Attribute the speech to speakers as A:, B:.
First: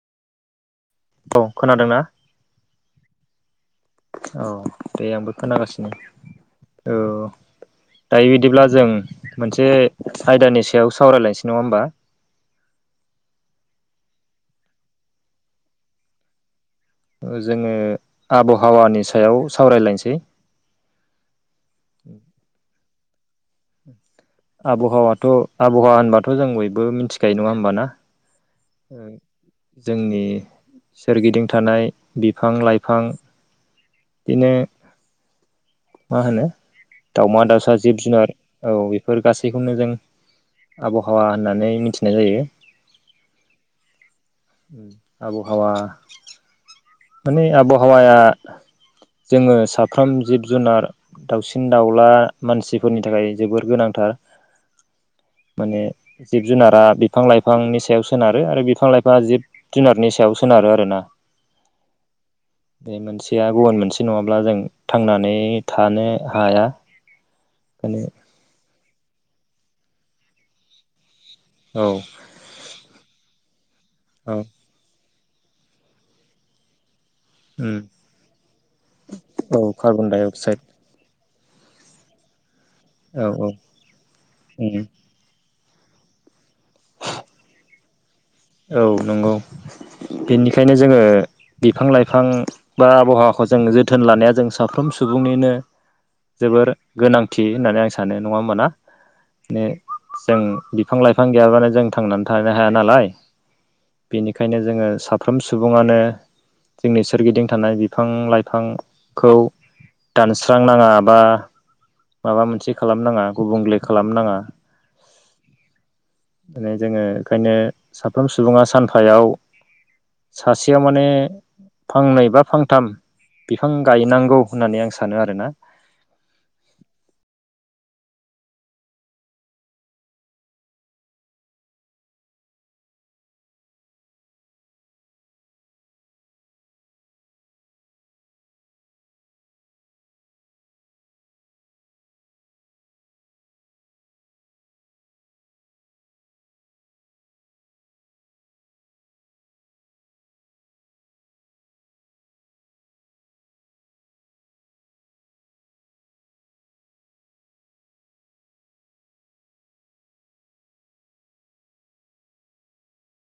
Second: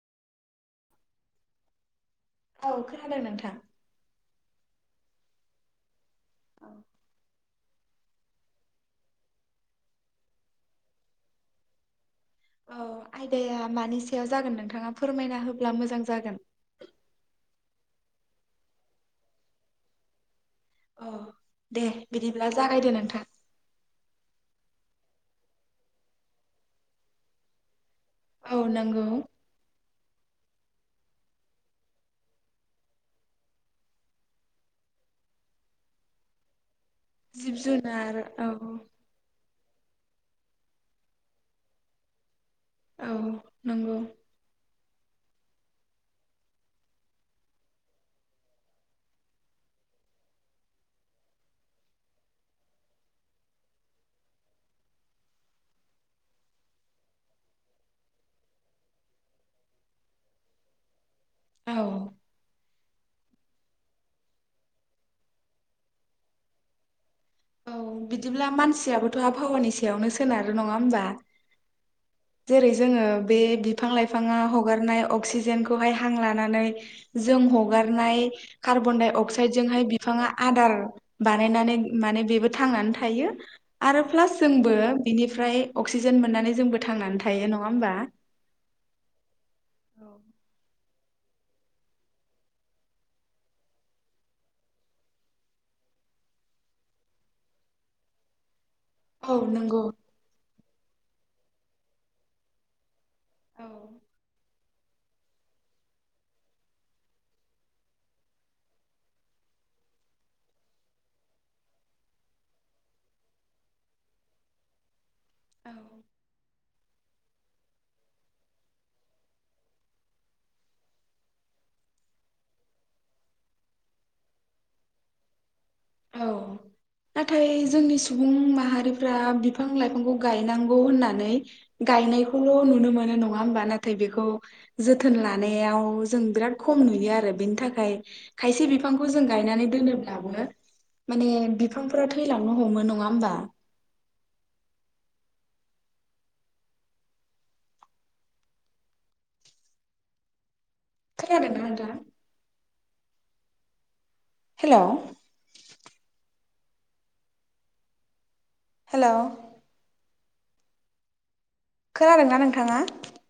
A: औ खोनादोंना?
B: औ खोनादों नोंथां।
A: औ दे आंबो खोनागासिनो। औ दायो बिदिब्ला जों मोनसे आयदानि सायाव सावरायलायनोसै नङा होमबा?
B: औ आयदाया मानि सायाव जागोन नोंथाङा फोरमायना होब्ला मोजां जागोन।
A: जोङो आबहावानि सायाव सावरायलायनोसै।
B: अ दे बिदिब्ला जागायदो नोंथां।
A: आबहावाथ' आबहावा होनबाथ' जों बयबो मिथिखायो नङा होमबा ना?
B: औ नोंगौ।
A: जोंनि सोरगिदिं थानाय बिफां लाइफां बिदिनो मा होनो दाउमा दाउसा जिब जुनार औ बेफोर गासै खौनो जों आबहावा होननानै मिथिनाय जायो।
B: औ नंगौ।
A: ओम आबहावा माने आबहावाया जोङो साफ्रोम जिब जुनार, दाउसिन दाउला, मानसिफोरनि थाखाय जोबोर गोनांथार। माने जिब जुनारा बिफां लाइफांनि सायाव सोनारो आरो बिफां लाइफाङा जिब जुनारनि सायाव सोनारो आरोना।
B: औ
A: बे मोनसेया गुबुन मोनसे नङाब्ला जों थांनानै थानो हाया।
B: औ
A: माने
B: बिदिब्ला मानसियाबो थ' आबहावानि सायावनो सोनारो नङा होमबा?
A: औ
B: जेरै जोङो बे बिफां लाइफाङा
A: औ
B: हगारनाय अक्सिजेनखौहाय हां लानानै जों
A: उम
B: हगारनाय कार्बन डाइ
A: औ
B: अक्साइदजोंहाय
A: कार्बन डाइ
B: बिफाङा
A: अक्साइड
B: आदार बानायनानै माने बेबो थांनानै
A: औ
B: थायो
A: औ
B: आरो प्लास जोंबो
A: उम
B: बिनिफ्राय अक्सिजेन मोननानै जोंबो थांनानै थायो नङा होमबा?
A: औ नंगौ बेनिखायनो जोङो बिफां लाइफां बा आबहावाखौ जों जोथोन लानाया जों साफ्रोम सुबुंनिनो जोबोर गोनांथि होननानै आं सानो नङा होमबा ना?
B: औ
A: दिनो
B: नंगौ
A: जों बि फां लाइफां गैयाब्लानो जों थांनानै थानो हाया नालाय
B: औ
A: बेनिखायनो जोङो साफ्रोम सुबुङानो जोंनि सोरगिदिं थानाय बिफां लाइफांखौ दानस्रांनाङा बा माबा मोनसे खालामनाङा गुबुंले खालामनाङा।
B: औ
A: [unintelligible] जोङो ओंखायनो साफ्रोम सुबुङा सानफायाव सासेयाव माने फांनै बा फांथाम बिफां गायनांगौ होननानै आं सानो आरोना।
B: औ नाथाय जोंनि सुबुं माहारिफ्रा बिफां लाइफांखौ गायनांगौ होननानै गायनायखौल' नुनो मोनो नङा ओमबा नाथाय बेखौ जोथोन लानायाव जों बिराद खम नुयो आरो बेनि थाखाय खायसे बिफांखौ जों गायनानै दोनोब्लाबो माने बिफांफोरा थैलांनो हमो नङा ओमबा? खोनादों ना नोंथां? हेलौ हेलौ खोनादोंना नोंथाङा?